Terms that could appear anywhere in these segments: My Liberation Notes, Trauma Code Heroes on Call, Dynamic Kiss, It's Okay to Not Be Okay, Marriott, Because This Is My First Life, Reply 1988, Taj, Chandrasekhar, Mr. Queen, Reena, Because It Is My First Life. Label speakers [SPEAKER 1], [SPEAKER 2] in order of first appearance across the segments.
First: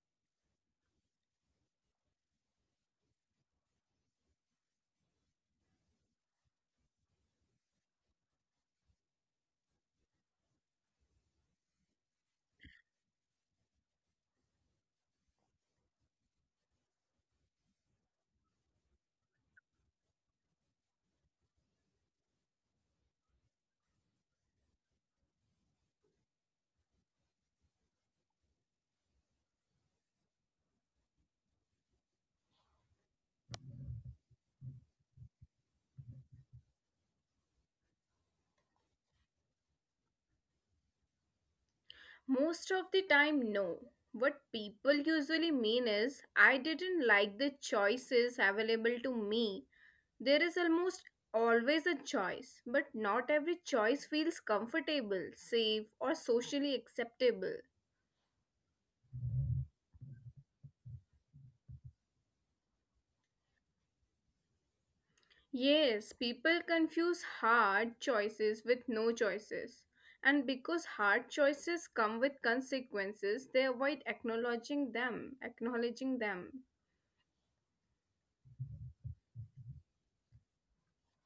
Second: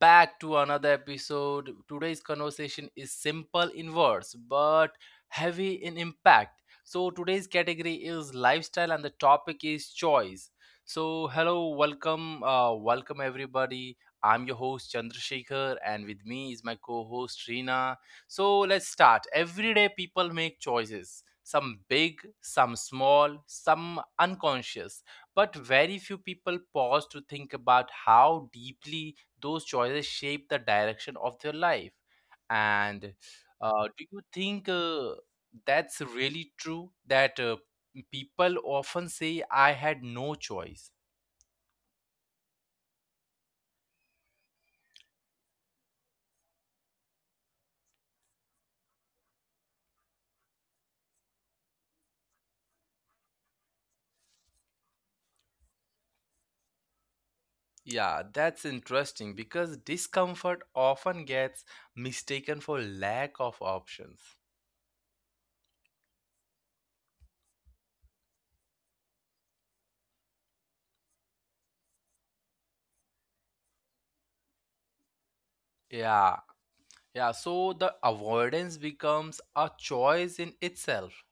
[SPEAKER 1] back to another episode. Today's conversation is simple in words but heavy in impact. So today's category is lifestyle and the topic is choice. So hello, welcome, welcome everybody. I'm your host Chandrasekhar, and with me is my co host Reena. So let's start. Every day, people make choices, some big, some small, some unconscious, but very few people pause to think about how deeply those choices shape the direction of their life. And do you think that's really true that people often say, I had no choice?
[SPEAKER 2] Most of the time, no. What people usually mean is, I didn't like the choices available to me. There is almost always a choice, but not every choice feels comfortable, safe, or socially acceptable.
[SPEAKER 1] Yeah, that's interesting because discomfort often gets mistaken for lack of options.
[SPEAKER 2] Yes, people confuse hard choices with no choices. And because hard choices come with consequences, they avoid acknowledging them, acknowledging
[SPEAKER 1] Yeah,
[SPEAKER 2] them.
[SPEAKER 1] yeah, so the avoidance becomes a choice in itself.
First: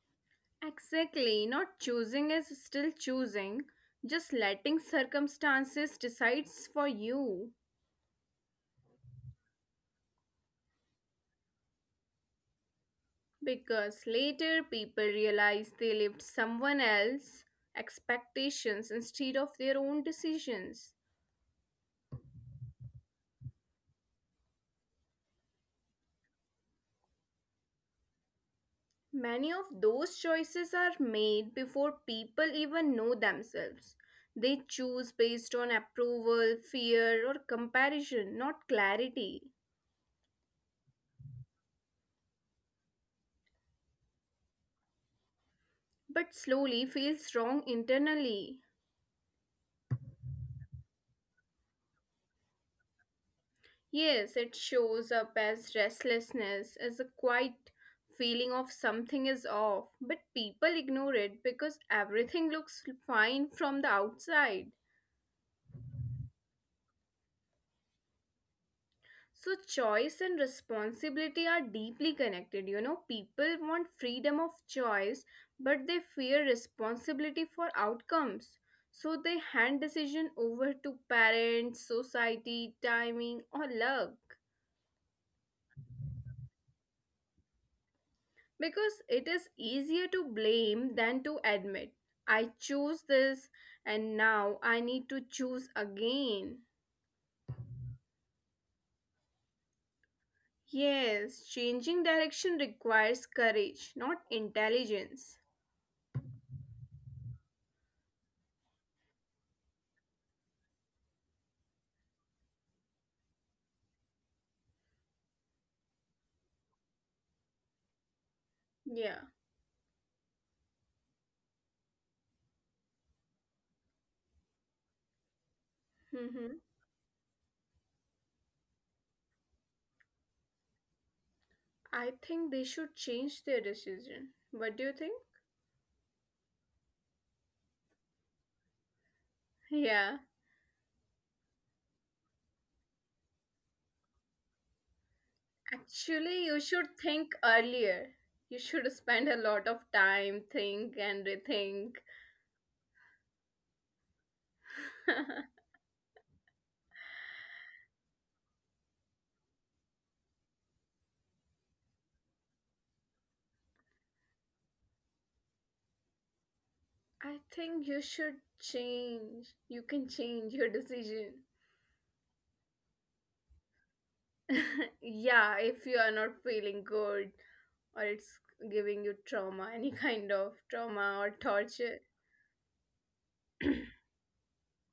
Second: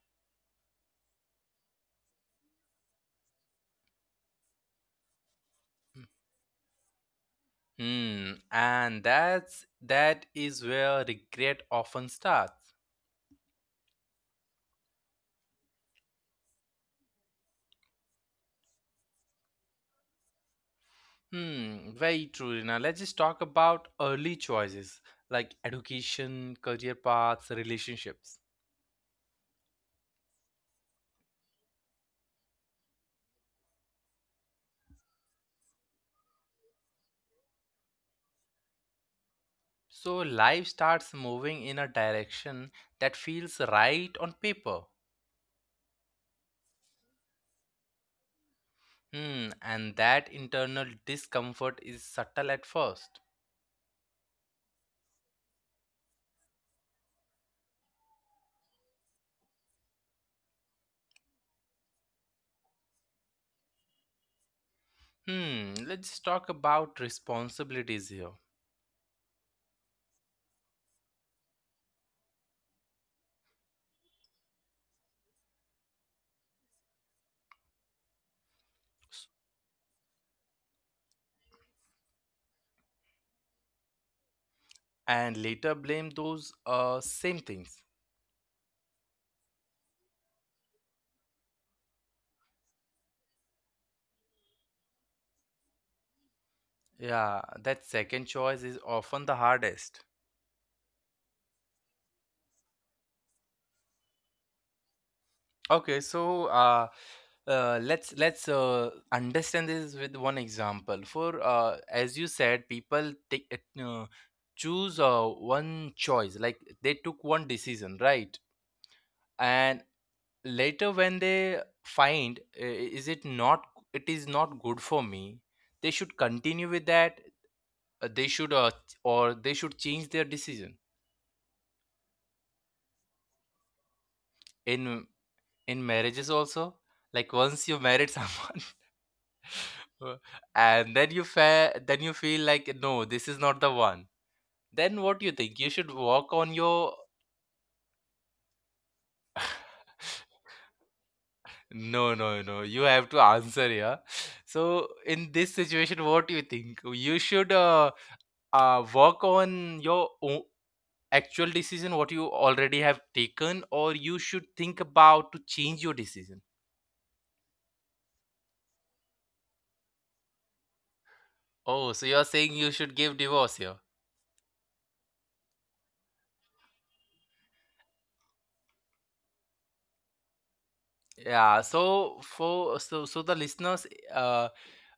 [SPEAKER 2] Exactly, not choosing is still choosing, just letting circumstances decides for you.
[SPEAKER 1] Hmm, and that is where regret often starts.
[SPEAKER 2] Because later people realize they lived someone else's expectations instead of their own decisions.
[SPEAKER 1] Hmm, very true, Rina. Let's just talk about early choices like education, career paths, relationships.
[SPEAKER 2] Many of those choices are made before people even know themselves. They choose based on approval, fear, or comparison, not clarity.
[SPEAKER 1] So life starts moving in a direction that feels right on paper.
[SPEAKER 2] But slowly feels wrong internally.
[SPEAKER 1] Hmm, and that internal discomfort is subtle at first.
[SPEAKER 2] Yes, it shows up as restlessness, as a quiet feeling of something is off, but people ignore it because everything looks fine from the outside.
[SPEAKER 1] Hmm, let's just talk about responsibilities here.
[SPEAKER 2] So, choice and responsibility are deeply connected. You know, people want freedom of choice, but they fear responsibility for outcomes. So, they
[SPEAKER 1] S-
[SPEAKER 2] hand decision over to parents, society, timing, or luck.
[SPEAKER 1] And later blame those same things.
[SPEAKER 2] Because it is easier to blame than to admit. I chose this and now I need to choose again.
[SPEAKER 1] Yeah, that second choice is often the hardest.
[SPEAKER 2] Yes, changing direction requires courage, not intelligence.
[SPEAKER 1] Okay, so let's understand this with one example. For as you said, people take it, no, choose one choice, like they took one decision, right?
[SPEAKER 2] Yeah.
[SPEAKER 1] And later when they find is it not it is not good for me, they should
[SPEAKER 2] Mm-hmm.
[SPEAKER 1] continue with that. They should or they should change their decision
[SPEAKER 2] I think they should change their decision. What do you
[SPEAKER 1] in
[SPEAKER 2] think?
[SPEAKER 1] in marriages also, like once you married someone
[SPEAKER 2] Yeah.
[SPEAKER 1] and then you then you feel like, no, this is not the one, then what do you think, you should walk on
[SPEAKER 2] Actually, you
[SPEAKER 1] your
[SPEAKER 2] should think earlier. You should spend a lot of time, think and rethink.
[SPEAKER 1] no, no, no, you have to answer. Yeah, so in this situation what do you think, you should work on your actual decision what you already have taken, or you should think about to change your decision?
[SPEAKER 2] I think you should change. You can change your decision.
[SPEAKER 1] Oh, so you're saying you should give divorce here.
[SPEAKER 2] Yeah, if you are not feeling good or it's giving you trauma, any kind of trauma or
[SPEAKER 1] Yeah,
[SPEAKER 2] torture.
[SPEAKER 1] so for the listeners, uh,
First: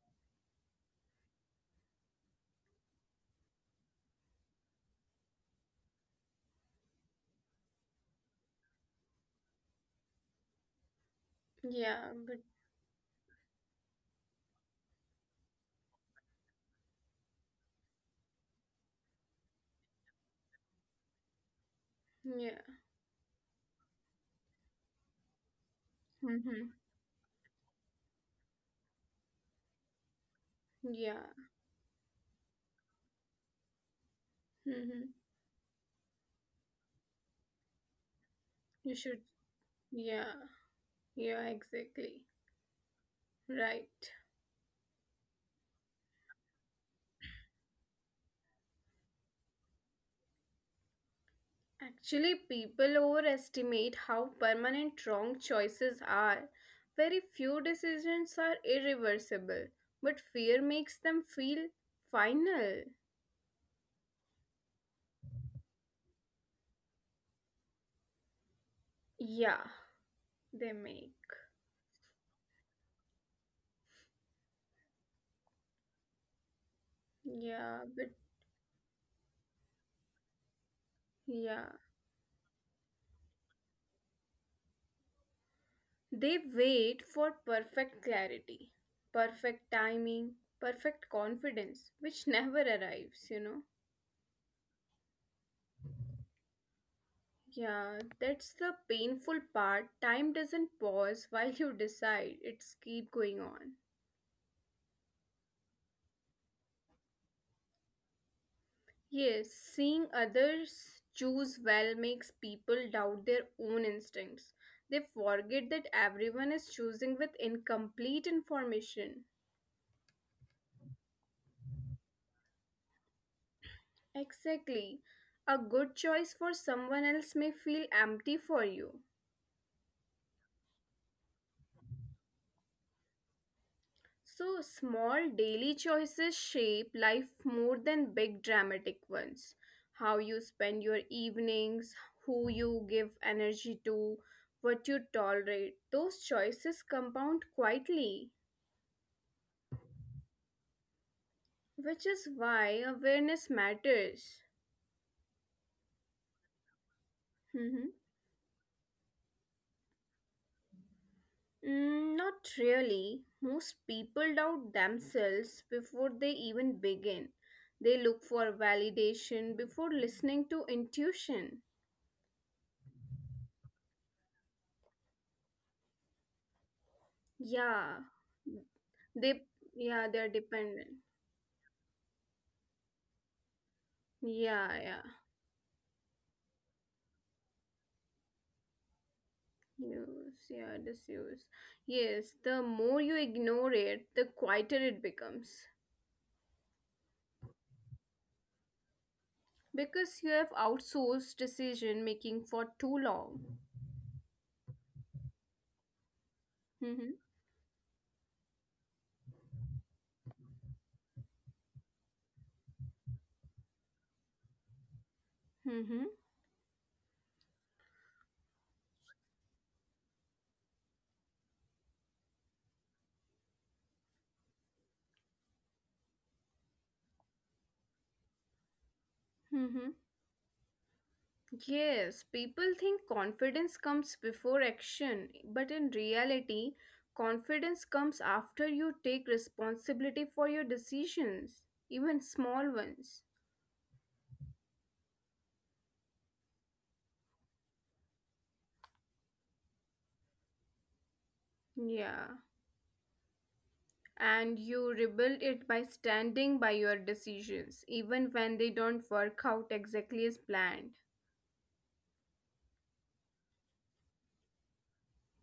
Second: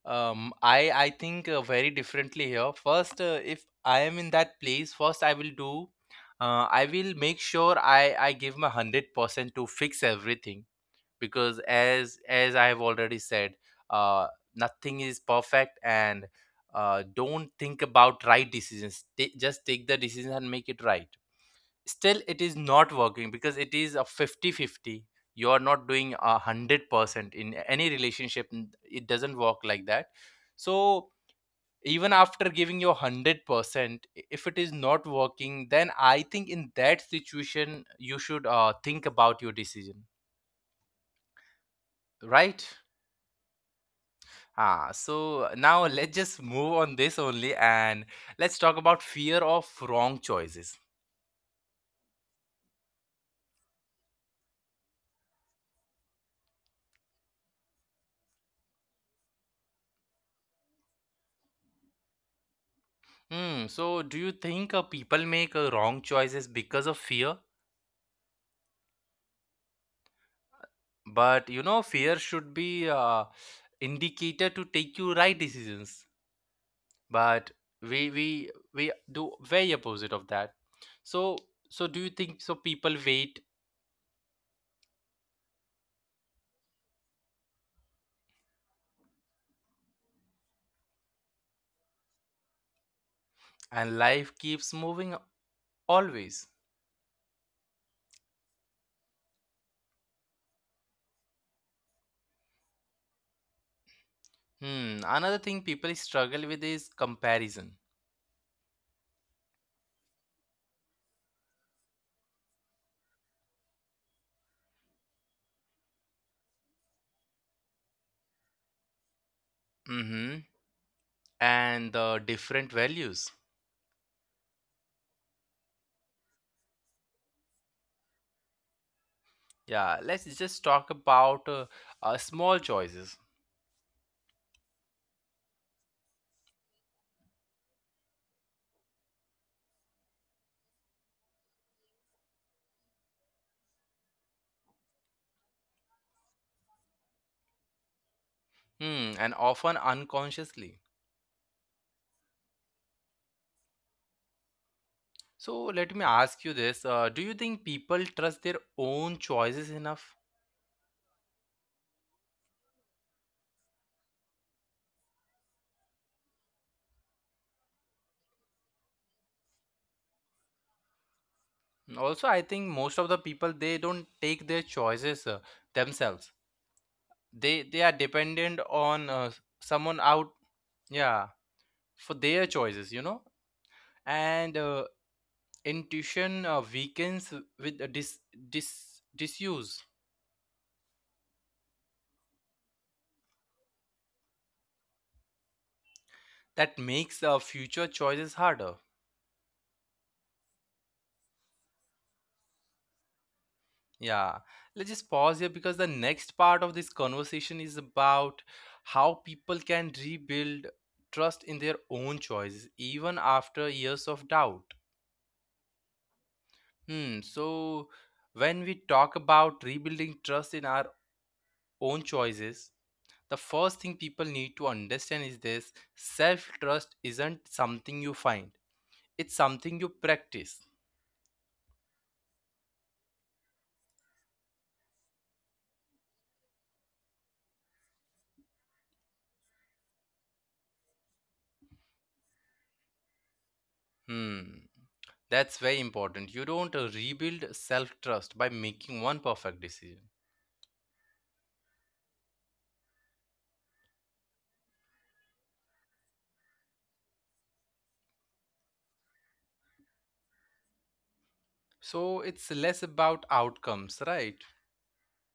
[SPEAKER 1] I think very differently here. First, if I am in that place, first I will do, I will make sure I give my 100% to fix everything because
[SPEAKER 2] Yeah,
[SPEAKER 1] as
[SPEAKER 2] but
[SPEAKER 1] as I have already said, uh, nothing is perfect and don't think about right decisions. Just take the decision and make it right. Still it
[SPEAKER 2] yeah.
[SPEAKER 1] is not working because it is a 50-50. You are not doing a
[SPEAKER 2] Mm-hmm.
[SPEAKER 1] hundred percent in any relationship. It doesn't work like that. So
[SPEAKER 2] Yeah.
[SPEAKER 1] even after giving your 100%, if it is
[SPEAKER 2] Mm-hmm.
[SPEAKER 1] not working, then I think in that situation you should
[SPEAKER 2] You should.
[SPEAKER 1] think about your decision,
[SPEAKER 2] Yeah. Yeah, exactly.
[SPEAKER 1] right?
[SPEAKER 2] Right.
[SPEAKER 1] Ah, so now let's just move on this only and let's talk about fear of wrong choices.
[SPEAKER 2] Actually, people overestimate how permanent wrong choices are. Very few decisions are irreversible, but fear makes them feel final.
[SPEAKER 1] Hmm, so do you think people make wrong choices because of fear?
[SPEAKER 2] Yeah, they make.
[SPEAKER 1] But you know, fear should be indicator to take you right decisions.
[SPEAKER 2] Yeah,
[SPEAKER 1] But
[SPEAKER 2] but
[SPEAKER 1] we do very opposite of that. So
[SPEAKER 2] yeah.
[SPEAKER 1] so do you think so? People wait,
[SPEAKER 2] They wait for perfect clarity, perfect timing, perfect confidence, which never arrives, you know.
[SPEAKER 1] and life keeps moving always.
[SPEAKER 2] Yeah, that's the painful part. Time doesn't pause while you decide, it's keep going on.
[SPEAKER 1] Hmm. Another thing people struggle with is comparison.
[SPEAKER 2] Yes, seeing others choose well makes people doubt their own instincts. They forget that everyone is choosing with incomplete information.
[SPEAKER 1] Mm-hmm. And the different values.
[SPEAKER 2] Exactly. A good choice for someone else may feel empty for you.
[SPEAKER 1] Yeah. Let's just talk about small choices.
[SPEAKER 2] So, small daily choices shape life more than big dramatic ones. How you spend your evenings, who you give energy to, what you tolerate, those choices compound quietly.
[SPEAKER 1] Hmm. And often unconsciously.
[SPEAKER 2] Which is why awareness matters.
[SPEAKER 1] So let me ask you this. Do you think
[SPEAKER 2] Mhm.
[SPEAKER 1] people trust their own choices enough?
[SPEAKER 2] Not really. Most people doubt themselves before they even begin. They look for validation before listening to intuition.
[SPEAKER 1] Also, I think most of the people, they don't take their choices themselves. They are
[SPEAKER 2] Yeah,
[SPEAKER 1] dependent on
[SPEAKER 2] they
[SPEAKER 1] someone
[SPEAKER 2] yeah
[SPEAKER 1] out,
[SPEAKER 2] they're dependent.
[SPEAKER 1] yeah, for their choices, you know. And
[SPEAKER 2] Yeah, yeah.
[SPEAKER 1] intuition weakens with dis disuse.
[SPEAKER 2] Use yeah disuse. Yes, the more you ignore it, the quieter it becomes
[SPEAKER 1] That makes future choices harder.
[SPEAKER 2] because you have outsourced decision making for too long.
[SPEAKER 1] Yeah, let's just pause here because the next part of this
[SPEAKER 2] Mm-hmm.
[SPEAKER 1] conversation is about how people can rebuild trust in their own choices even after years of doubt.
[SPEAKER 2] Mm-hmm.
[SPEAKER 1] Hmm, so when we talk about rebuilding trust in our own choices, the first thing people need to understand is this: self trust isn't something you find, it's
[SPEAKER 2] Mm-hmm.
[SPEAKER 1] something you practice.
[SPEAKER 2] Yes, people think confidence comes before action, but in reality, confidence comes after you take responsibility for your decisions, even small ones.
[SPEAKER 1] Hmm. That's very important. You don't rebuild self trust by making one perfect decision.
[SPEAKER 2] Yeah. And you rebuild it by standing by your decisions, even when they don't work out exactly as planned.
[SPEAKER 1] So it's less about outcomes, right?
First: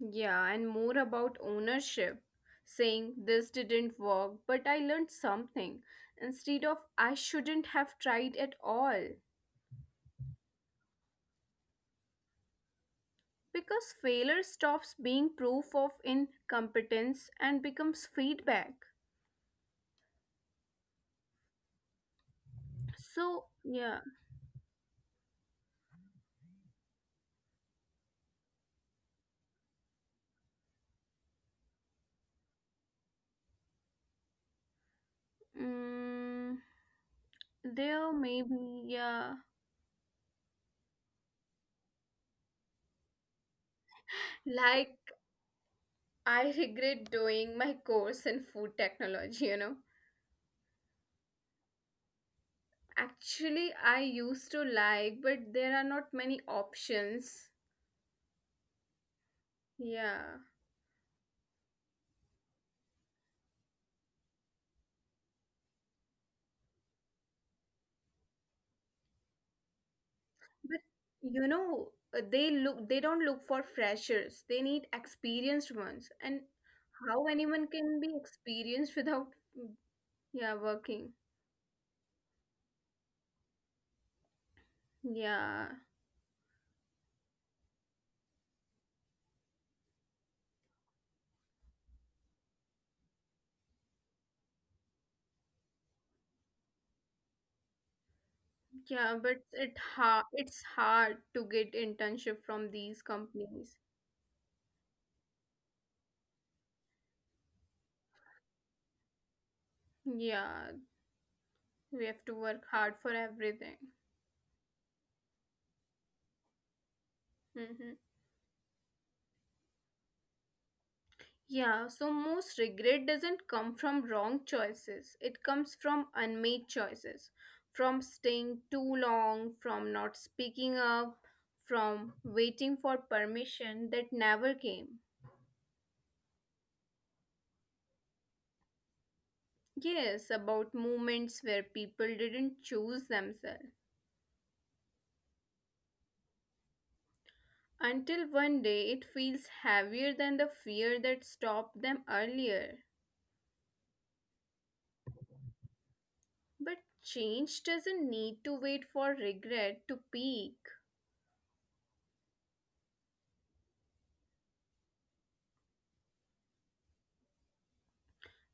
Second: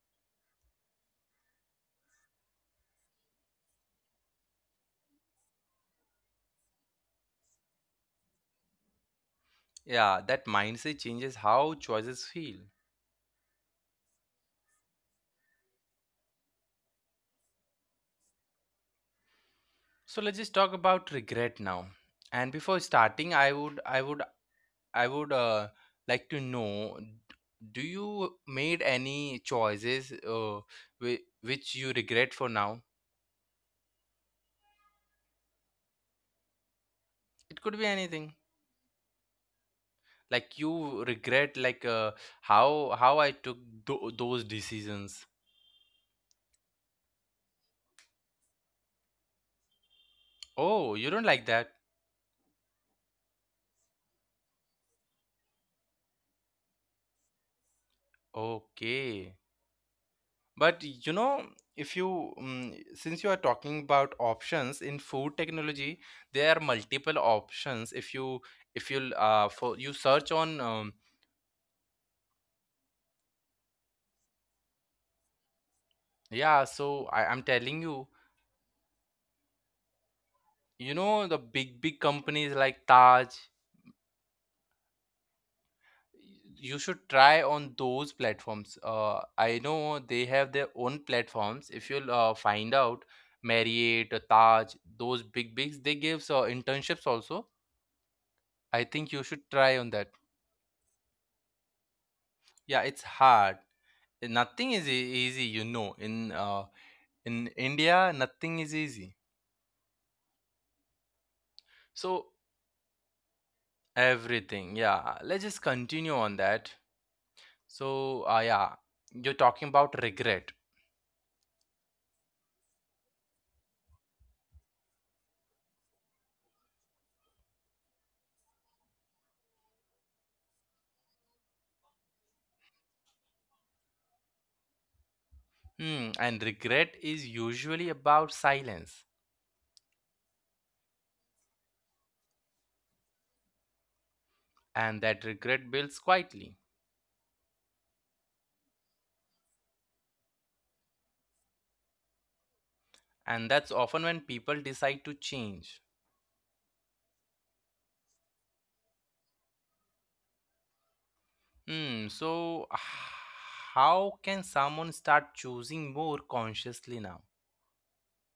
[SPEAKER 2] Yeah, and more about ownership, saying this didn't work, but I learned something, instead of I shouldn't have tried at all.
[SPEAKER 1] Yeah, that mindset changes how choices feel.
[SPEAKER 2] Because failure stops being proof of incompetence and becomes feedback.
[SPEAKER 1] So let's just talk about regret now. And before starting,
[SPEAKER 2] So,
[SPEAKER 1] I would,
[SPEAKER 2] yeah,
[SPEAKER 1] I would, I would uh, like to know, do you made any choices which you regret for now?
[SPEAKER 2] mm,
[SPEAKER 1] It could be
[SPEAKER 2] there
[SPEAKER 1] anything.
[SPEAKER 2] maybe yeah,
[SPEAKER 1] Like you regret, like, uh, how I took those
[SPEAKER 2] like
[SPEAKER 1] decisions.
[SPEAKER 2] I regret doing my course in food technology, you know.
[SPEAKER 1] Oh, you don't like that.
[SPEAKER 2] Actually, I used to like, but there are not many options.
[SPEAKER 1] Okay.
[SPEAKER 2] Yeah.
[SPEAKER 1] But you know, if you since you are talking about options in food technology, there are multiple options. If you for you search on
[SPEAKER 2] But you know, they don't look for freshers. They need experienced ones. And
[SPEAKER 1] yeah, so I,
[SPEAKER 2] how
[SPEAKER 1] I'm
[SPEAKER 2] anyone
[SPEAKER 1] telling
[SPEAKER 2] can
[SPEAKER 1] you,
[SPEAKER 2] be experienced without mm, yeah,
[SPEAKER 1] you
[SPEAKER 2] working.
[SPEAKER 1] know, the big companies like Taj,
[SPEAKER 2] Yeah.
[SPEAKER 1] you should try on those platforms. I know they have their own platforms. If you'll find out Marriott, Taj, those big bigs, they give internships also. I
[SPEAKER 2] Yeah,
[SPEAKER 1] think you
[SPEAKER 2] but
[SPEAKER 1] should
[SPEAKER 2] it
[SPEAKER 1] try on that.
[SPEAKER 2] hard it's hard to get internship from
[SPEAKER 1] Yeah,
[SPEAKER 2] these
[SPEAKER 1] it's hard.
[SPEAKER 2] companies.
[SPEAKER 1] Nothing is easy, you know. In India, nothing is easy.
[SPEAKER 2] Yeah, we have
[SPEAKER 1] So
[SPEAKER 2] to work hard for everything.
[SPEAKER 1] everything, yeah. Let's just continue on that.
[SPEAKER 2] hmm
[SPEAKER 1] So yeah, you're talking about regret.
[SPEAKER 2] Yeah, so most regret doesn't come from wrong choices. It comes from unmade choices, from staying too long, from not speaking up, from waiting for permission that never came.
[SPEAKER 1] Hmm, and regret is usually about silence,
[SPEAKER 2] Yes, about moments where people didn't choose themselves.
[SPEAKER 1] and that regret builds quietly,
[SPEAKER 2] Until one day it feels heavier than the fear that stopped them earlier.
[SPEAKER 1] and that's often when people decide to change.
[SPEAKER 2] But change doesn't need to wait for regret to peak.
[SPEAKER 1] Hmm. So how can someone start choosing more consciously now?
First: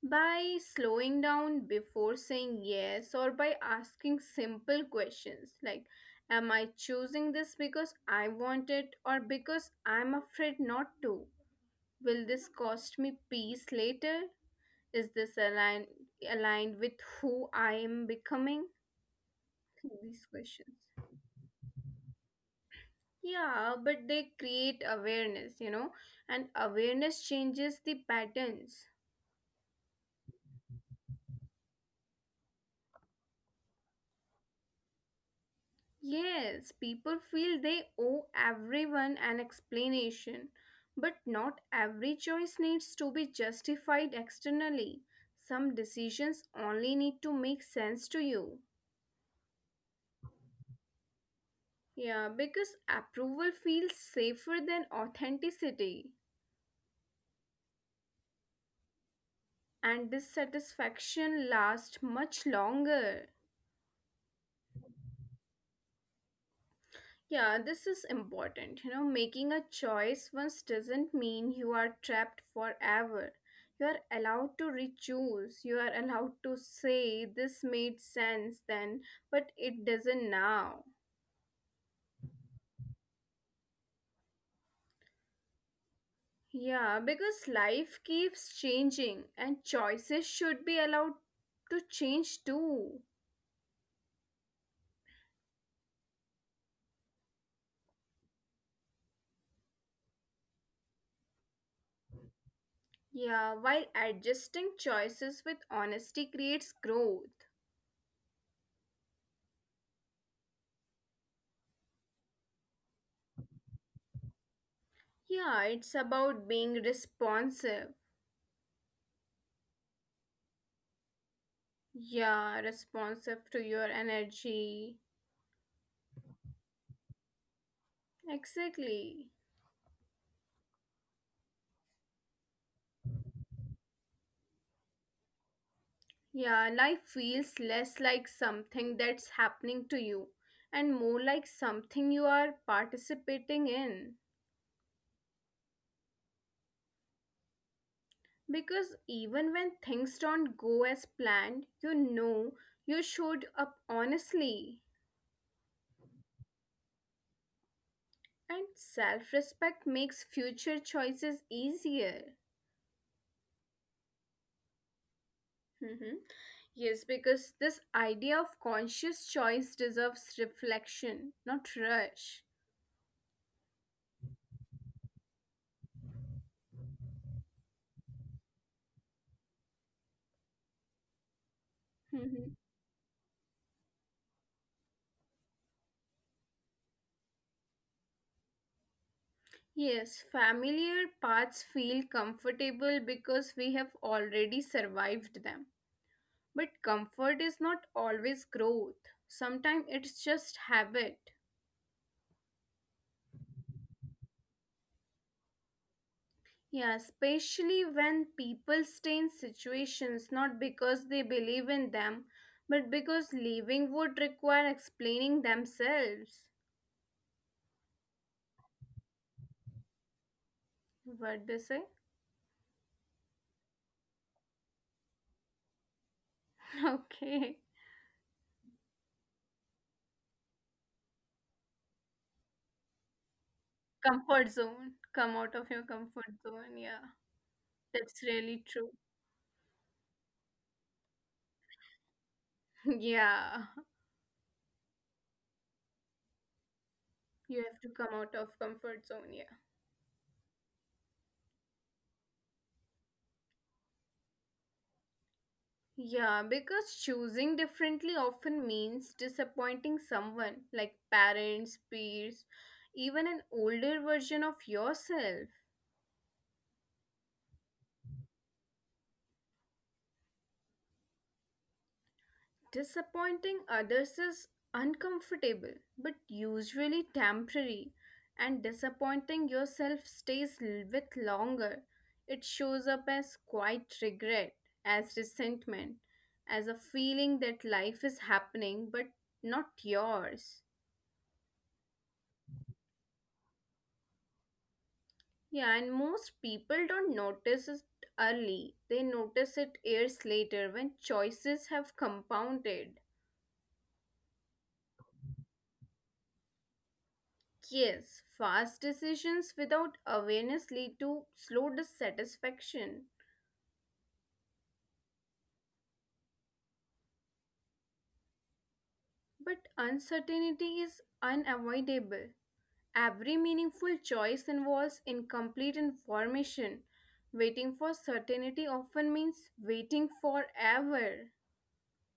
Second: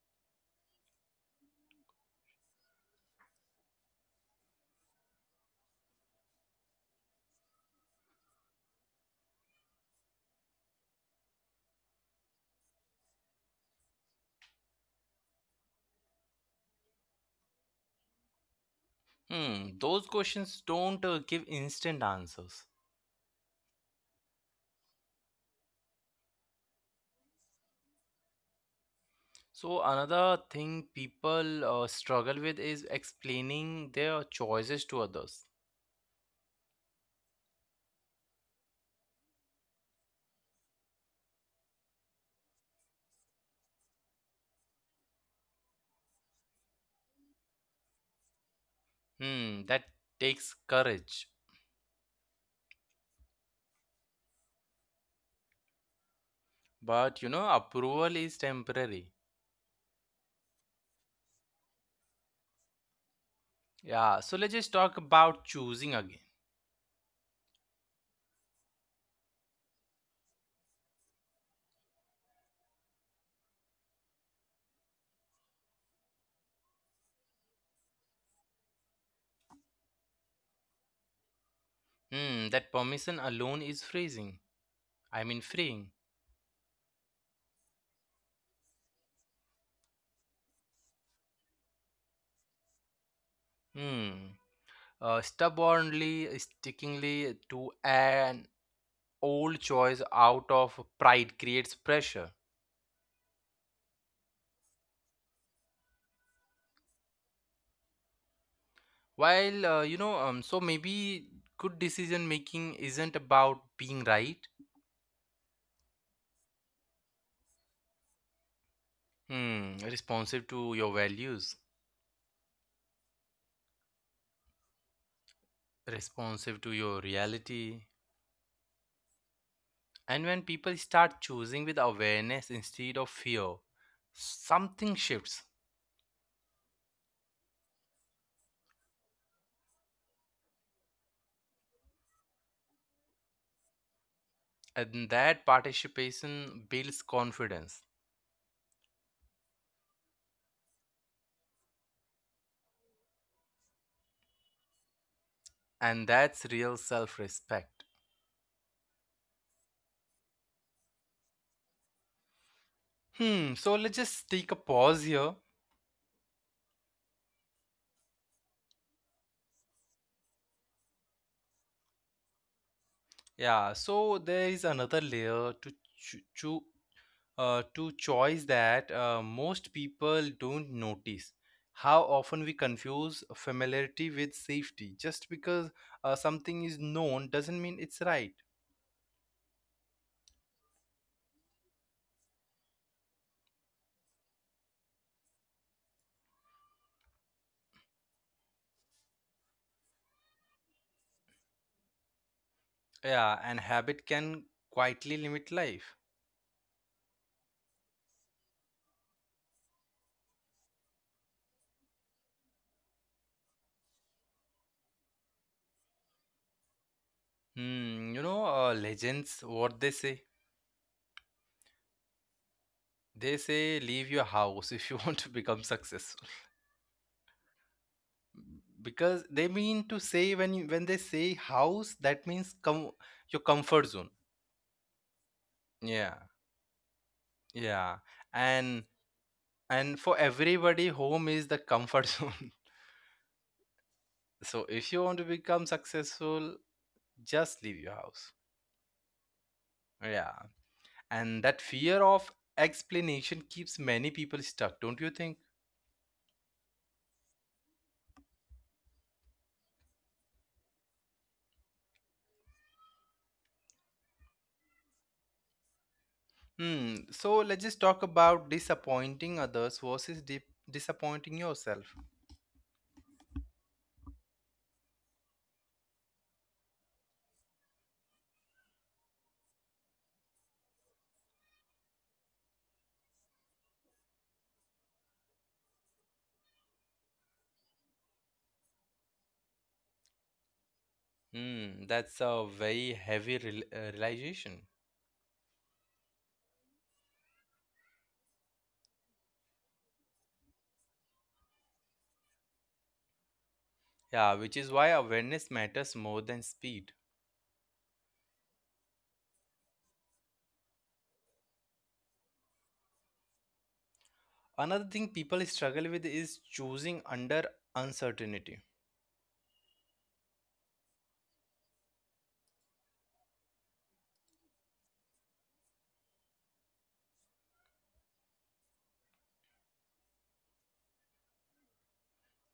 [SPEAKER 2] By slowing down before saying yes or by asking simple questions like, am I choosing this because I want it or because I'm afraid not to? Will this cost me peace later? Is this aligned with who I am becoming?
[SPEAKER 1] Hmm, those
[SPEAKER 2] These
[SPEAKER 1] questions
[SPEAKER 2] questions.
[SPEAKER 1] don't give instant answers.
[SPEAKER 2] Yeah, but they create awareness, you know, and awareness changes the patterns.
[SPEAKER 1] So, another thing people struggle with is explaining their choices to others.
[SPEAKER 2] Yes, people feel they owe everyone an explanation, but not every choice needs to be justified externally. Some decisions only need to make sense to you.
[SPEAKER 1] Hmm, that takes courage.
[SPEAKER 2] Yeah, because approval feels safer than authenticity,
[SPEAKER 1] But you know, approval is temporary.
[SPEAKER 2] and dissatisfaction lasts much longer.
[SPEAKER 1] Yeah, so let's just talk about choosing again.
[SPEAKER 2] Yeah, this is important. You know, making a choice once doesn't mean you are trapped forever. You are allowed to re-choose. You are allowed to say this made sense then, but it doesn't now.
[SPEAKER 1] Hmm, that permission alone is freezing. I mean, freeing.
[SPEAKER 2] Yeah, because life keeps changing and choices should be allowed to change too.
[SPEAKER 1] Hmm, stubbornly, stickingly to an old choice out of pride creates pressure.
[SPEAKER 2] Yeah, while adjusting choices with honesty creates growth.
[SPEAKER 1] While, so maybe good decision making isn't about being right.
[SPEAKER 2] Yeah, it's about being responsive.
[SPEAKER 1] Hmm, responsive to your values,
[SPEAKER 2] Yeah, responsive to your energy.
[SPEAKER 1] responsive to your reality.
[SPEAKER 2] Exactly.
[SPEAKER 1] And when people start choosing with awareness instead of fear, something shifts.
[SPEAKER 2] Yeah, life feels less like something that's happening to you and more like something you are participating in.
[SPEAKER 1] And that participation builds confidence.
[SPEAKER 2] Because even when things don't go as planned, you know you showed up honestly.
[SPEAKER 1] And that's real self respect.
[SPEAKER 2] And self respect makes future choices easier.
[SPEAKER 1] Hmm, so let's just take a pause here.
[SPEAKER 2] Yes, because this idea of conscious choice deserves reflection, not rush.
[SPEAKER 1] Yeah, so there is another layer to choo- to choice that most people don't notice. How often we
[SPEAKER 2] Mhm.
[SPEAKER 1] confuse familiarity with safety. Just because something is known doesn't mean it's right.
[SPEAKER 2] Yes, familiar paths feel comfortable because we have already survived them. But comfort is not always growth, sometimes it's just habit.
[SPEAKER 1] Yeah, and habit can quietly limit life.
[SPEAKER 2] Yeah, especially when people stay in situations not because they believe in them, but because leaving would require explaining themselves.
[SPEAKER 1] Hmm, you know, legends, what they say?
[SPEAKER 2] What they say?
[SPEAKER 1] They say leave your house if you want to become successful.
[SPEAKER 2] Okay.
[SPEAKER 1] Because they mean to say, when you, when they say house, that means your comfort zone.
[SPEAKER 2] Comfort zone. Come out of
[SPEAKER 1] Yeah,
[SPEAKER 2] your comfort zone. Yeah.
[SPEAKER 1] yeah.
[SPEAKER 2] That's
[SPEAKER 1] And
[SPEAKER 2] really true.
[SPEAKER 1] and for everybody home is the comfort zone,
[SPEAKER 2] Yeah.
[SPEAKER 1] so if you want to become successful, just
[SPEAKER 2] You
[SPEAKER 1] leave
[SPEAKER 2] have to
[SPEAKER 1] your
[SPEAKER 2] come
[SPEAKER 1] house.
[SPEAKER 2] out of comfort zone. Yeah.
[SPEAKER 1] Yeah, and that fear of explanation keeps many people stuck, don't you think?
[SPEAKER 2] Yeah, because choosing differently often means disappointing someone, like parents, peers, even an older version of yourself.
[SPEAKER 1] Hmm, so let's just talk about disappointing others versus disappointing yourself.
[SPEAKER 2] Disappointing others is uncomfortable, but usually temporary, and disappointing yourself stays with longer. It shows up as quite regret, as resentment, as a feeling that life is happening but not yours.
[SPEAKER 1] Hmm, that's a very heavy realization.
[SPEAKER 2] Yeah, and most people don't notice it early. They notice it years later when choices have compounded.
[SPEAKER 1] Yeah, which is why awareness matters more than speed.
[SPEAKER 2] Yes, fast decisions without awareness lead to slow dissatisfaction.
[SPEAKER 1] Another thing people struggle with is choosing under uncertainty.
[SPEAKER 2] But uncertainty is unavoidable. Every meaningful choice involves incomplete information. Waiting for certainty often means waiting forever.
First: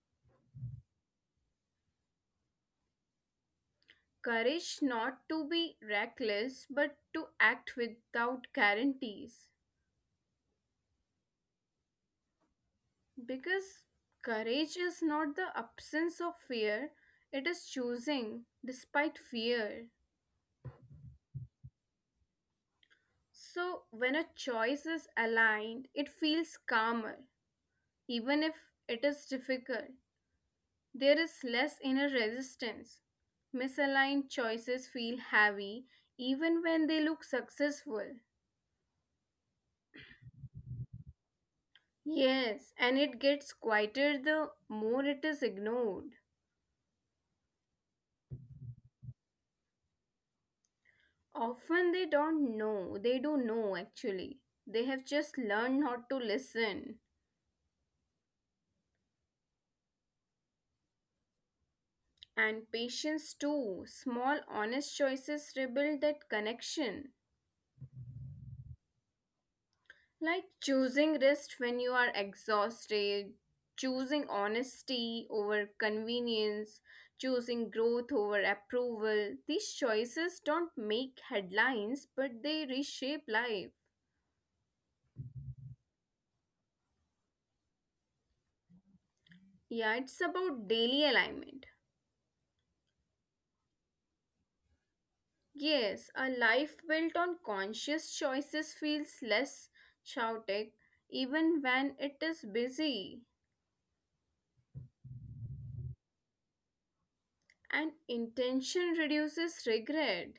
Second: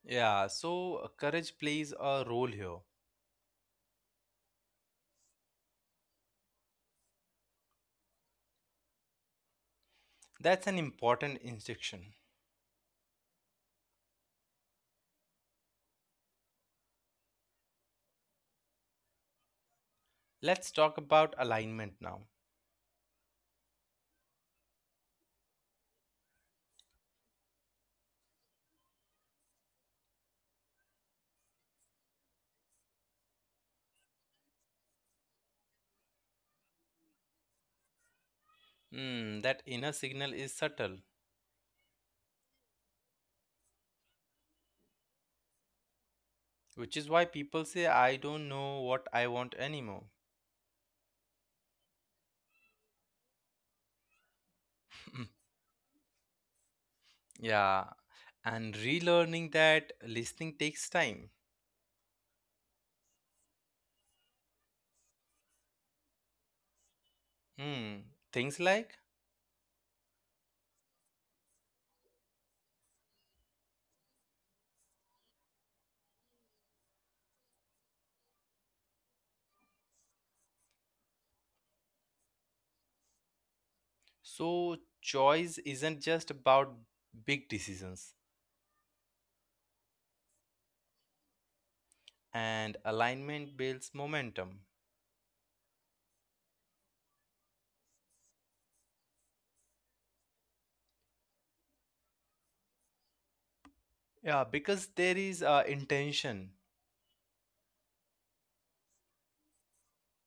[SPEAKER 1] Yeah, so courage plays a role here.
[SPEAKER 2] Courage not to be reckless but to act without guarantees.
[SPEAKER 1] That's an important instruction.
[SPEAKER 2] Because courage is not the absence of fear, it is choosing despite fear.
[SPEAKER 1] Let's talk about alignment now.
[SPEAKER 2] So, when a choice is aligned, it feels calmer, even if it is difficult. There is less inner resistance. Misaligned choices feel heavy, even when they look successful.
[SPEAKER 1] Hmm, that inner signal is subtle,
[SPEAKER 2] Yes, and it gets quieter the more it is ignored.
[SPEAKER 1] which is why people say, I don't know what I want anymore.
[SPEAKER 2] Often they don't know. They do know actually. They have just learned not to listen.
[SPEAKER 1] Yeah, and relearning that listening takes time.
[SPEAKER 2] And patience too. Small, honest choices rebuild that connection.
[SPEAKER 1] Hmm, things like,
[SPEAKER 2] Like choosing rest when you are exhausted, choosing honesty over convenience, choosing growth over approval. These choices don't make headlines, but they reshape life.
[SPEAKER 1] so, choice isn't just about big decisions,
[SPEAKER 2] Yeah, it's about daily alignment.
[SPEAKER 1] and alignment builds momentum.
[SPEAKER 2] Yes, a life built on conscious choices feels less chaotic even when it is busy,
[SPEAKER 1] Yeah, because there is intention.
[SPEAKER 2] and intention reduces regret.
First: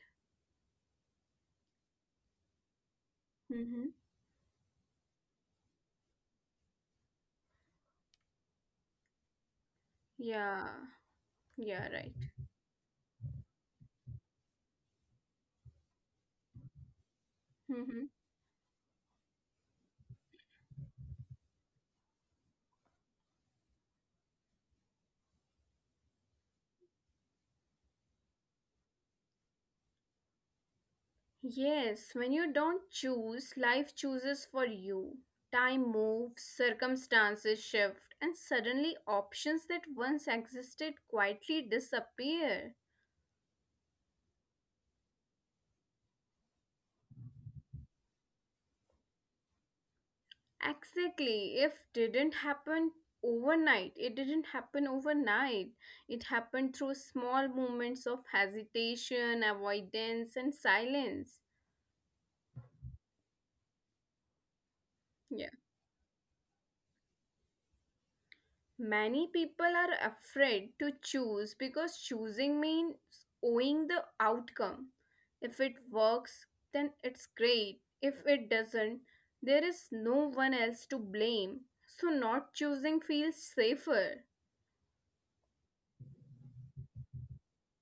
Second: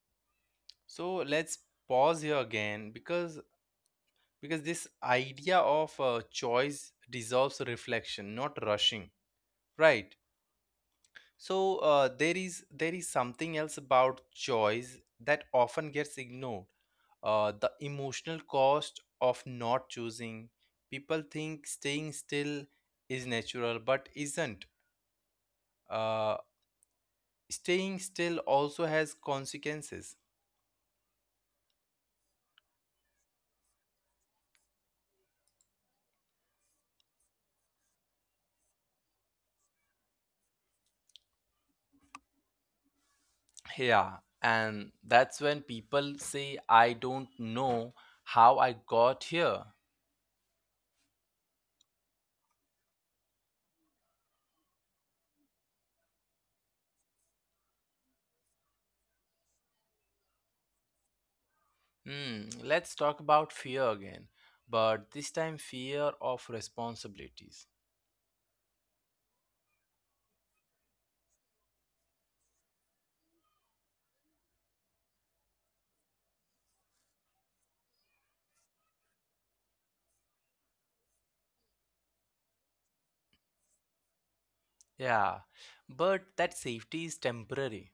[SPEAKER 1] So let's pause here again
[SPEAKER 2] Mm-hmm.
[SPEAKER 1] because this idea of choice deserves reflection, not rushing, right?
[SPEAKER 2] Yeah,
[SPEAKER 1] So
[SPEAKER 2] yeah,
[SPEAKER 1] uh,
[SPEAKER 2] right.
[SPEAKER 1] there is there is something else about choice that often gets ignored. The
[SPEAKER 2] Mm-hmm.
[SPEAKER 1] emotional cost of not choosing. People think staying still is natural, but isn't. Uh, Staying still also has consequences.
[SPEAKER 2] Yes, when you don't choose, life chooses for you. Time moves, circumstances shift, and suddenly options that once existed quietly disappear.
[SPEAKER 1] Yeah, and that's when people say, I don't know how I got here.
[SPEAKER 2] Exactly. If didn't happen overnight, it didn't happen overnight. It happened through small moments of hesitation, avoidance, and silence.
[SPEAKER 1] Hmm, let's talk about fear again, but this time
[SPEAKER 2] Yeah.
[SPEAKER 1] fear of responsibilities.
[SPEAKER 2] Many people are afraid to choose because choosing means owing the outcome. If it works, then it's great. If it doesn't, there is no one else to blame. So, not choosing feels safer.
[SPEAKER 1] Yeah, but that safety is temporary.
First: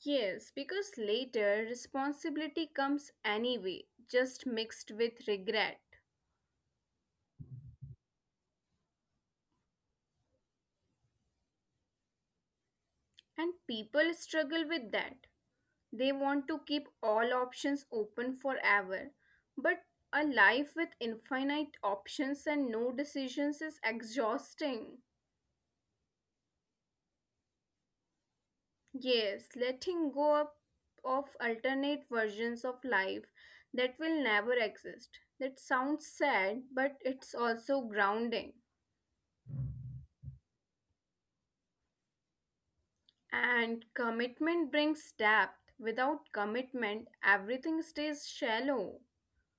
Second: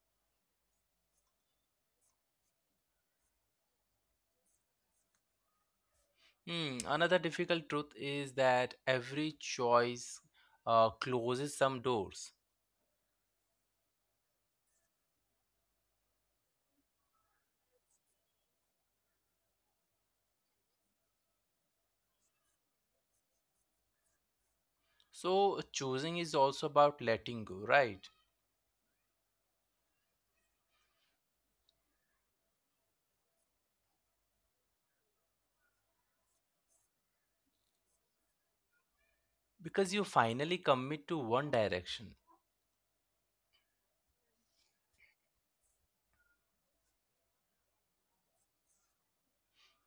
[SPEAKER 2] Yes, because later responsibility comes anyway, just mixed with regret.
[SPEAKER 1] Hmm, another difficult truth is that every choice closes some doors.
[SPEAKER 2] And people struggle with that. They want to keep all options open forever. But a life with infinite options and no decisions is exhausting.
[SPEAKER 1] So choosing is also about letting go, right?
[SPEAKER 2] Yes, letting go up of alternate versions of life that will never exist. That sounds sad, but it's also grounding.
[SPEAKER 1] Because you finally commit to one direction.
[SPEAKER 2] And commitment brings depth. Without commitment, everything stays shallow.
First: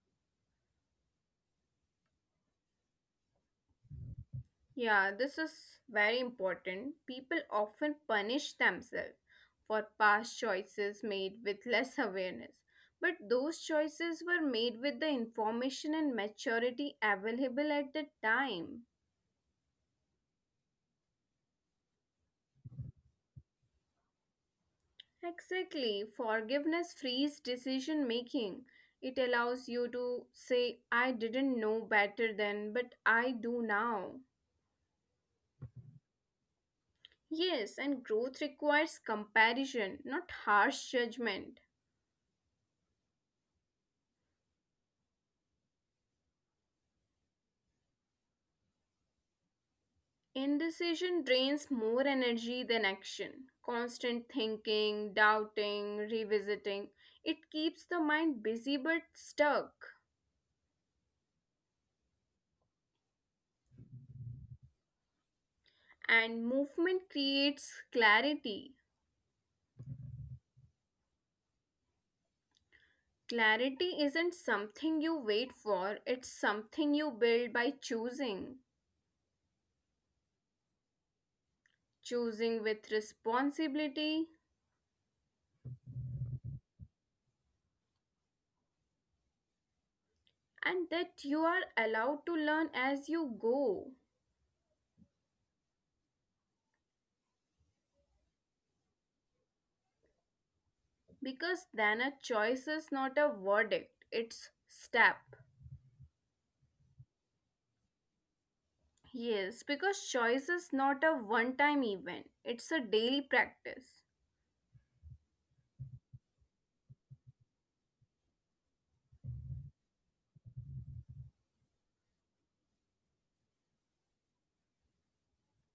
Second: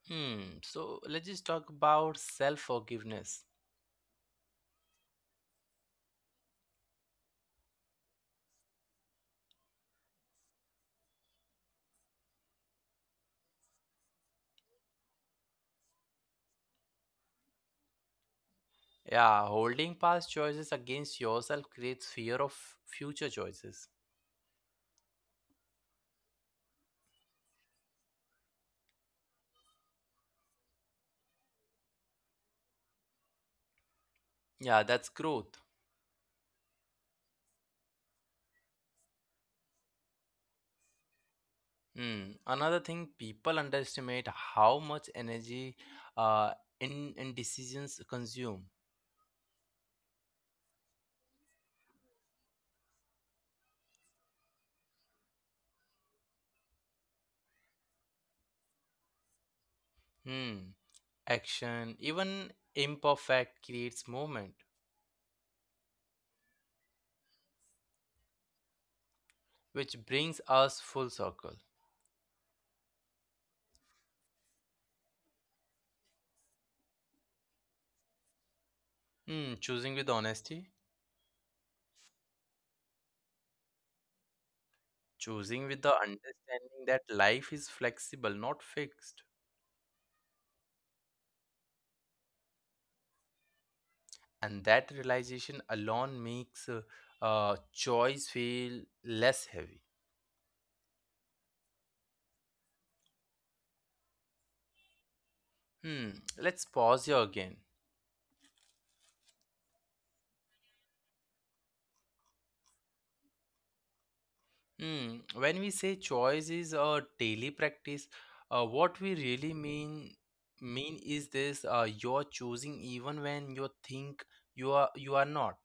[SPEAKER 1] Hmm. So let's just talk about self forgiveness.
[SPEAKER 2] Yeah, this is very important. People often punish themselves for past choices made with less awareness. But those choices were made with the information and maturity available at the time.
[SPEAKER 1] Yeah, holding past choices against yourself creates fear of future choices.
[SPEAKER 2] Exactly. Forgiveness frees decision making. It allows you to say, I didn't know better then, but I do now.
[SPEAKER 1] Yeah, that's growth.
[SPEAKER 2] Yes, and growth requires comparison, not harsh judgment.
[SPEAKER 1] Hmm. Another thing, people underestimate how much energy uh, in indecisions consume.
[SPEAKER 2] Indecision drains more energy than action. Constant thinking, doubting, revisiting, it keeps the mind busy but stuck.
[SPEAKER 1] Hmm. Action, even imperfect, creates movement,
[SPEAKER 2] And movement creates clarity.
[SPEAKER 1] which brings us full circle.
[SPEAKER 2] Clarity isn't something you wait for, it's something you build by choosing.
[SPEAKER 1] Hmm. Choosing with honesty,
[SPEAKER 2] Choosing with responsibility,
[SPEAKER 1] choosing with the understanding that life is flexible, not fixed.
[SPEAKER 2] and that you are allowed to learn as you go.
[SPEAKER 1] And that realization alone makes choice feel less heavy.
[SPEAKER 2] Because then a choice is not a verdict, it's step.
[SPEAKER 1] Hmm, let's pause here again.
[SPEAKER 2] Yes, because choice is not a one time event, it's a daily practice.
[SPEAKER 1] Hmm, when we say choice is a daily practice, what we really mean is this: you're choosing even when you think you are not.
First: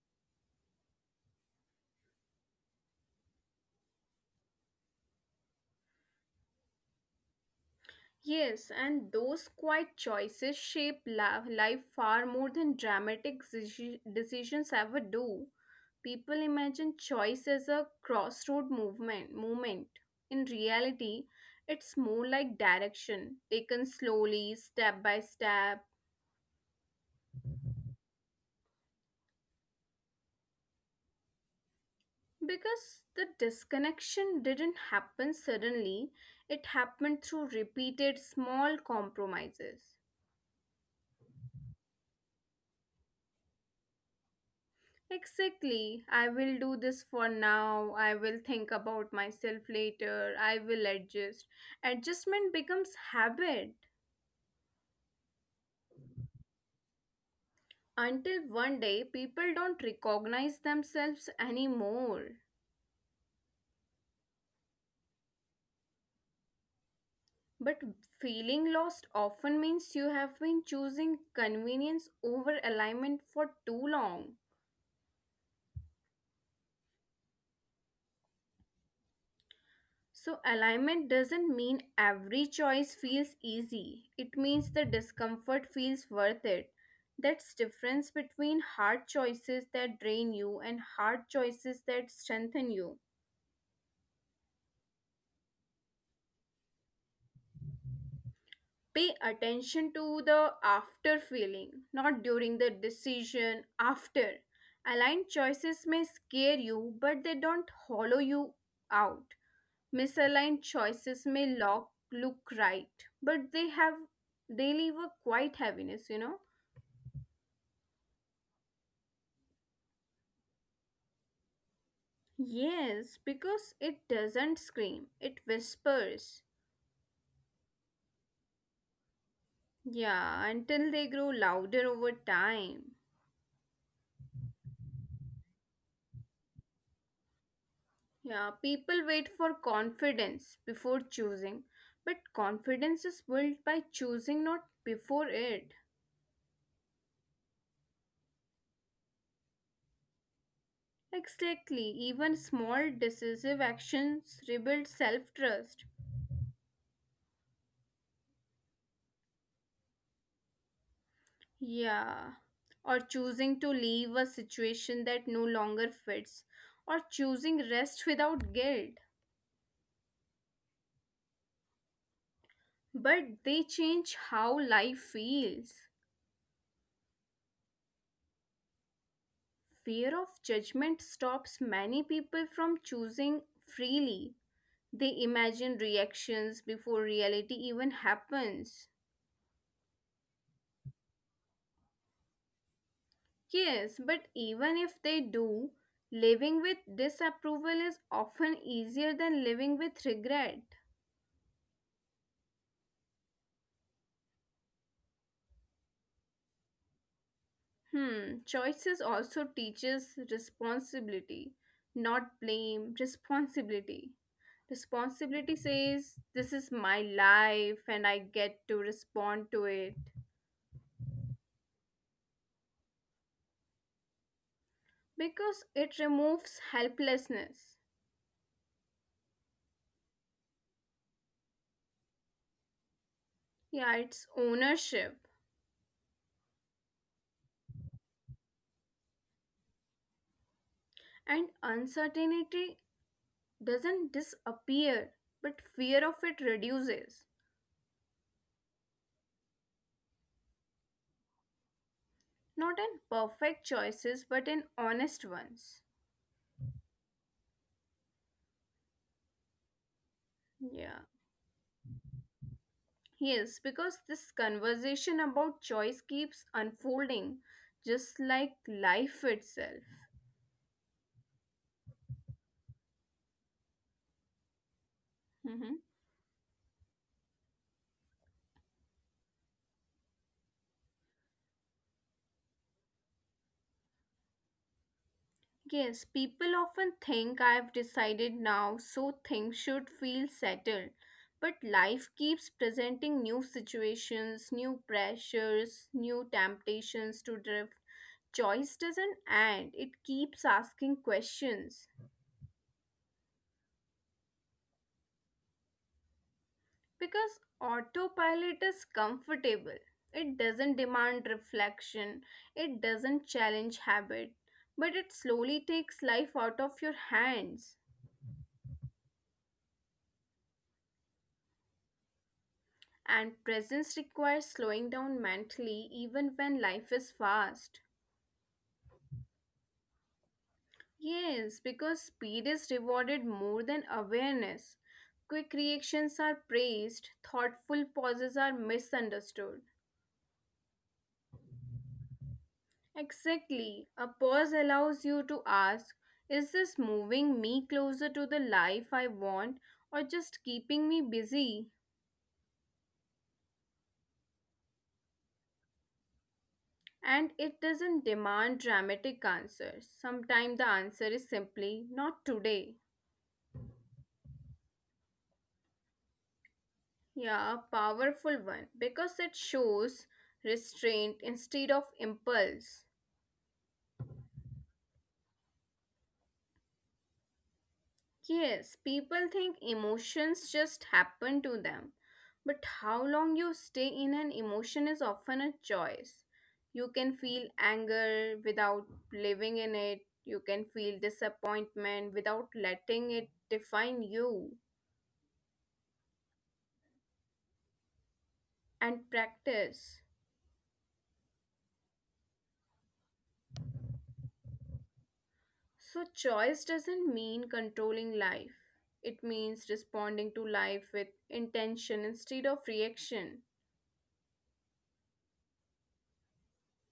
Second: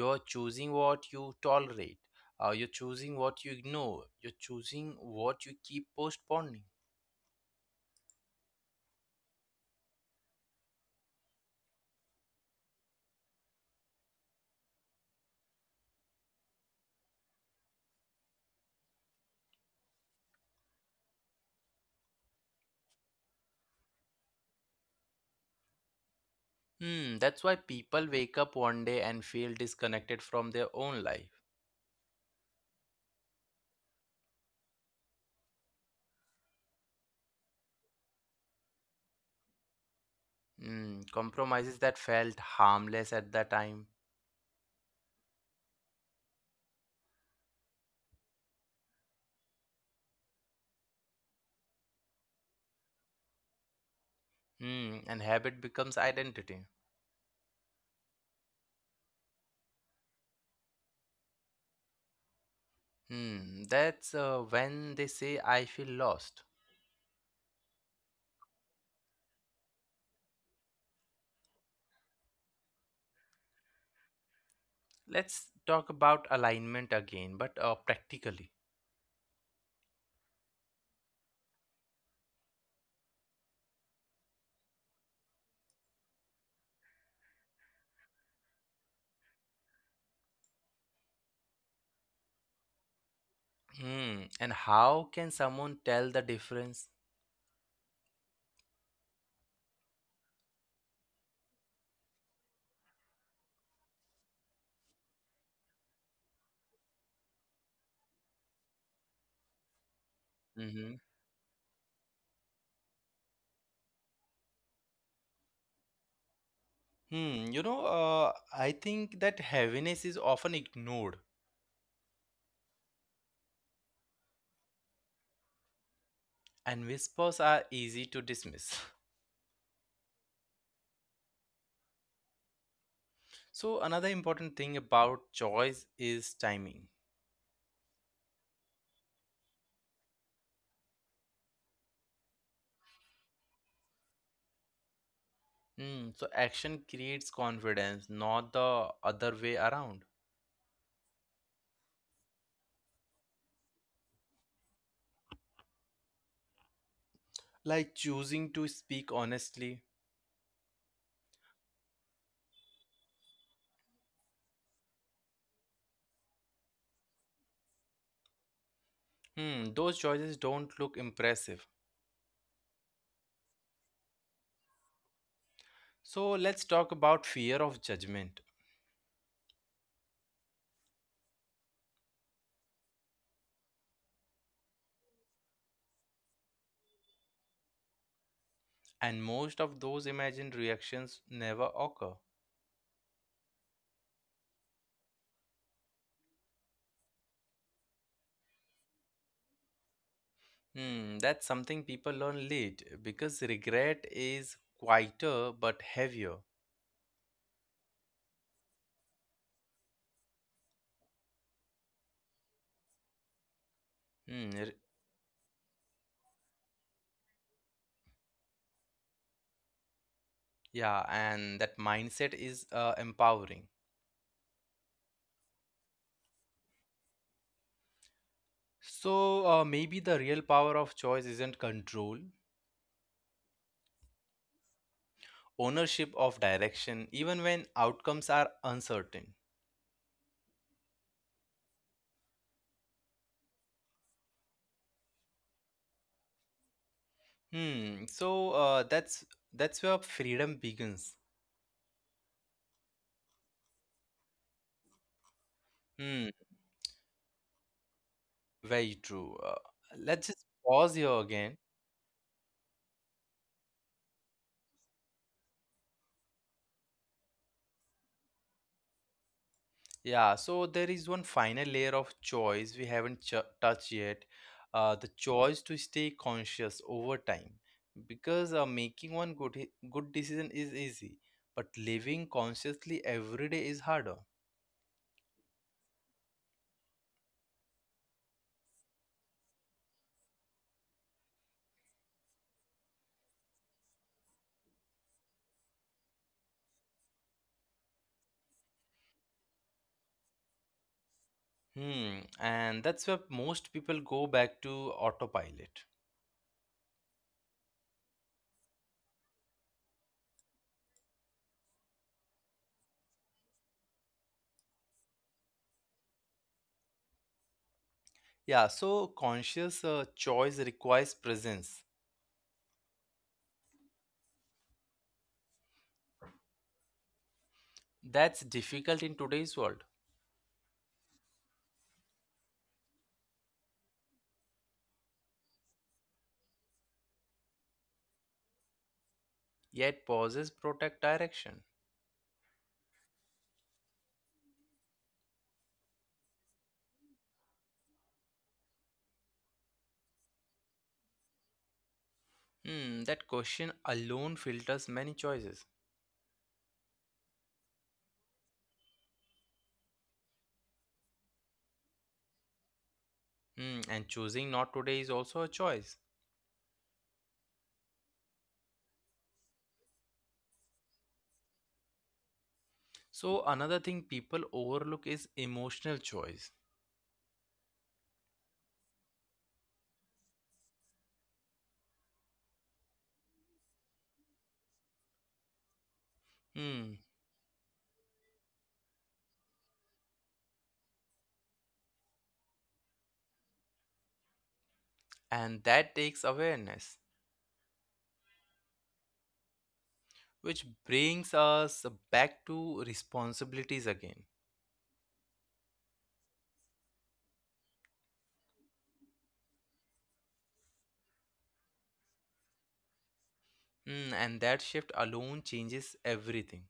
[SPEAKER 1] You're choosing what you tolerate. You're choosing what you ignore. You're choosing what you keep postponing.
[SPEAKER 2] Yes, and those quiet choices shape life far more than dramatic decisions ever do. People imagine choice as a crossroad movement moment. In reality, it's more like direction, taken slowly, step by step.
[SPEAKER 1] Hmm, that's why people wake up one day and feel disconnected from their own life.
[SPEAKER 2] Because the disconnection didn't happen suddenly, it happened through repeated small compromises.
[SPEAKER 1] Hmm, compromises that felt harmless at the time.
[SPEAKER 2] Exactly, I will do this for now, I will think about myself later, I will adjust. Adjustment becomes habit
[SPEAKER 1] Hmm, and habit becomes identity.
[SPEAKER 2] until one day people don't recognize themselves anymore.
[SPEAKER 1] Hmm, that's when they say I feel lost.
[SPEAKER 2] But feeling lost often means you have been choosing convenience over alignment for too long.
[SPEAKER 1] Let's talk about alignment again, but practically.
[SPEAKER 2] So, alignment doesn't mean every choice feels easy. It means the discomfort feels worth it. That's difference between hard choices that drain you and hard choices that strengthen you.
[SPEAKER 1] Hmm, and how can someone tell the difference?
[SPEAKER 2] Pay attention to the after feeling, not during the decision, after. Aligned choices may scare you, but they don't hollow you out. Misaligned
[SPEAKER 1] Hmm.
[SPEAKER 2] choices may look right, but they leave a quiet heaviness, you know?
[SPEAKER 1] Hmm, you know, I think that heaviness is often ignored,
[SPEAKER 2] Yes, because it doesn't scream, it whispers.
[SPEAKER 1] and whispers are easy to dismiss.
[SPEAKER 2] Yeah, until they grow louder over time.
[SPEAKER 1] So another important thing about choice is timing.
[SPEAKER 2] Yeah, people wait for confidence before choosing, but confidence is built by choosing, not before it.
[SPEAKER 1] Hmm, so action creates confidence, not the other way around.
[SPEAKER 2] Exactly, even small decisive actions rebuild self trust.
[SPEAKER 1] Like choosing to speak honestly.
[SPEAKER 2] Yeah. Or choosing to leave a situation that no longer fits. Or choosing rest without guilt.
[SPEAKER 1] Hmm, those choices don't look impressive.
[SPEAKER 2] But they change how life feels.
[SPEAKER 1] So let's talk about fear of judgment.
[SPEAKER 2] Fear of judgment stops many people from choosing freely. They imagine reactions before reality even happens.
[SPEAKER 1] And most of those imagined reactions never occur.
[SPEAKER 2] Yes, but even if they do, living with disapproval is often easier than living with regret.
[SPEAKER 1] Hmm, that's something people learn late because regret is quieter but heavier.
[SPEAKER 2] Hmm, choices also teaches responsibility, not blame, responsibility.
[SPEAKER 1] Hmm,
[SPEAKER 2] Responsibility says this is my life and I get to respond to it
[SPEAKER 1] yeah, and that mindset is empowering.
[SPEAKER 2] because it removes helplessness.
[SPEAKER 1] So maybe the real power of choice isn't control,
[SPEAKER 2] Yeah, it's ownership.
[SPEAKER 1] ownership of direction, even when outcomes are uncertain.
[SPEAKER 2] And uncertainty doesn't disappear, but fear of it reduces.
[SPEAKER 1] Hmm. So that's where freedom begins.
[SPEAKER 2] Not in perfect choices, but in honest ones.
[SPEAKER 1] Hmm. Very true. Let's just
[SPEAKER 2] Yeah.
[SPEAKER 1] pause here again.
[SPEAKER 2] Yes, because this conversation about choice keeps unfolding, just like life itself.
[SPEAKER 1] Yeah. So there is one final layer of choice we haven't touched yet. The
[SPEAKER 2] Mhm.
[SPEAKER 1] choice to stay conscious over time, because making one good decision is easy, but living consciously every day is harder.
[SPEAKER 2] Yes, people often think I've decided now, so things should feel settled. But life keeps presenting new situations, new pressures, new temptations to drift. Choice doesn't end, it keeps asking questions.
[SPEAKER 1] Hmm, and that's where most people go back to autopilot.
[SPEAKER 2] Because autopilot is comfortable. It doesn't demand reflection, it doesn't challenge habit, but it slowly takes life out of your hands.
[SPEAKER 1] Yeah, so conscious choice requires presence.
[SPEAKER 2] And presence requires slowing down mentally even when life is fast.
[SPEAKER 1] That's difficult in today's world,
[SPEAKER 2] Yes, because speed is rewarded more than awareness. Quick reactions are praised, thoughtful pauses are misunderstood.
[SPEAKER 1] yet pauses protect direction.
[SPEAKER 2] Exactly. A pause allows you to ask, is this moving me closer to the life I want or just keeping me busy?
[SPEAKER 1] Hmm, that question alone filters many choices.
[SPEAKER 2] And it doesn't demand dramatic answers. Sometimes the answer is simply not today.
[SPEAKER 1] Hmm, and choosing not today is also a choice.
[SPEAKER 2] Yeah, a powerful one because it shows restraint instead of impulse.
[SPEAKER 1] So, another thing people overlook is emotional choice.
[SPEAKER 2] Yes, people think emotions just happen to them. But how long you stay in an emotion is often a choice. You can
[SPEAKER 1] Hmm,
[SPEAKER 2] feel anger without living in it, you can feel disappointment without letting it define you,
[SPEAKER 1] and that takes awareness,
[SPEAKER 2] and practice.
[SPEAKER 1] which brings us back to responsibilities again.
[SPEAKER 2] So, choice doesn't mean controlling life, it means responding to life with intention instead of reaction.
[SPEAKER 1] Mm, and that shift alone changes everything.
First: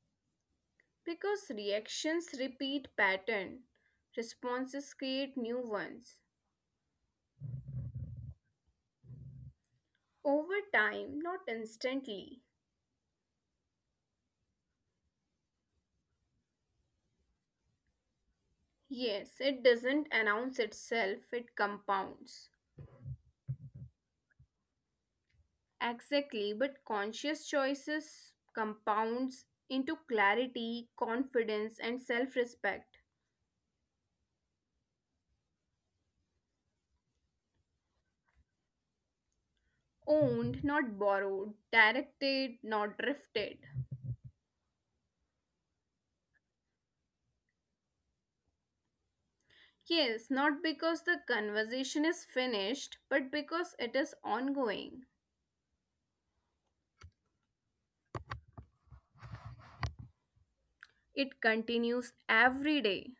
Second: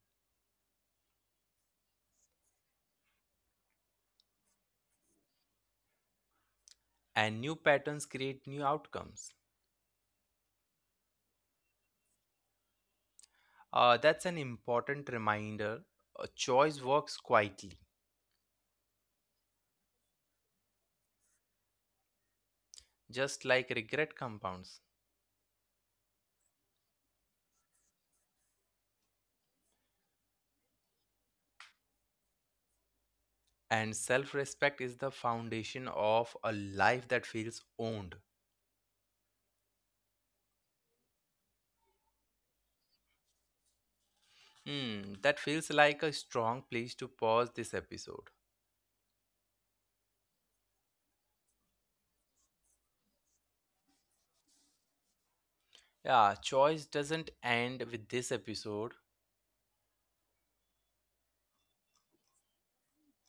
[SPEAKER 2] Because reactions repeat pattern, responses create new ones.
[SPEAKER 1] And new patterns create new outcomes.
[SPEAKER 2] Over time, not instantly.
[SPEAKER 1] That's an important reminder. A choice works quietly,
[SPEAKER 2] Yes, it doesn't announce itself, it compounds.
[SPEAKER 1] just like regret compounds.
[SPEAKER 2] Exactly, but conscious choices compounds into clarity, confidence, and self respect.
[SPEAKER 1] And self respect is the foundation of a life that feels owned.
[SPEAKER 2] Owned, not borrowed, directed, not drifted.
[SPEAKER 1] Hmm, that feels like a strong place to pause this episode.
[SPEAKER 2] Yes, not because the conversation is finished, but because it is ongoing.
[SPEAKER 1] Yeah, choice doesn't end with this episode.
[SPEAKER 2] It continues every day.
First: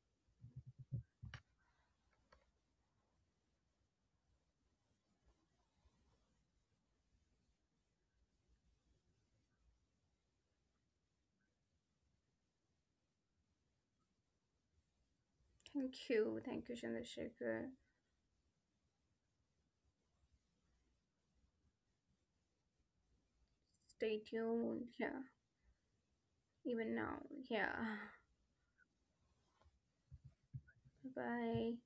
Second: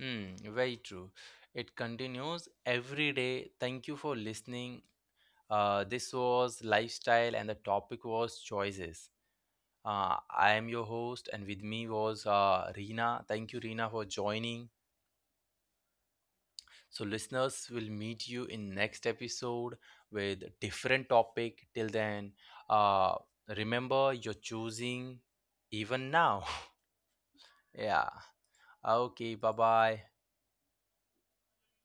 [SPEAKER 1] Hmm, very true. It continues every day. Thank you for listening. This was lifestyle, and the topic was choices. I am your host, and with me was Reena. Thank you, Reena, for joining.
[SPEAKER 2] Thank you. Thank you,
[SPEAKER 1] So, listeners,
[SPEAKER 2] Chandrasekhar.
[SPEAKER 1] will meet you in next episode with different topic. Till then, uh, remember
[SPEAKER 2] Stay
[SPEAKER 1] you're
[SPEAKER 2] tuned.
[SPEAKER 1] choosing
[SPEAKER 2] Yeah.
[SPEAKER 1] even now.
[SPEAKER 2] Even now. Yeah.
[SPEAKER 1] Yeah. Okay. Bye bye.
[SPEAKER 2] Bye.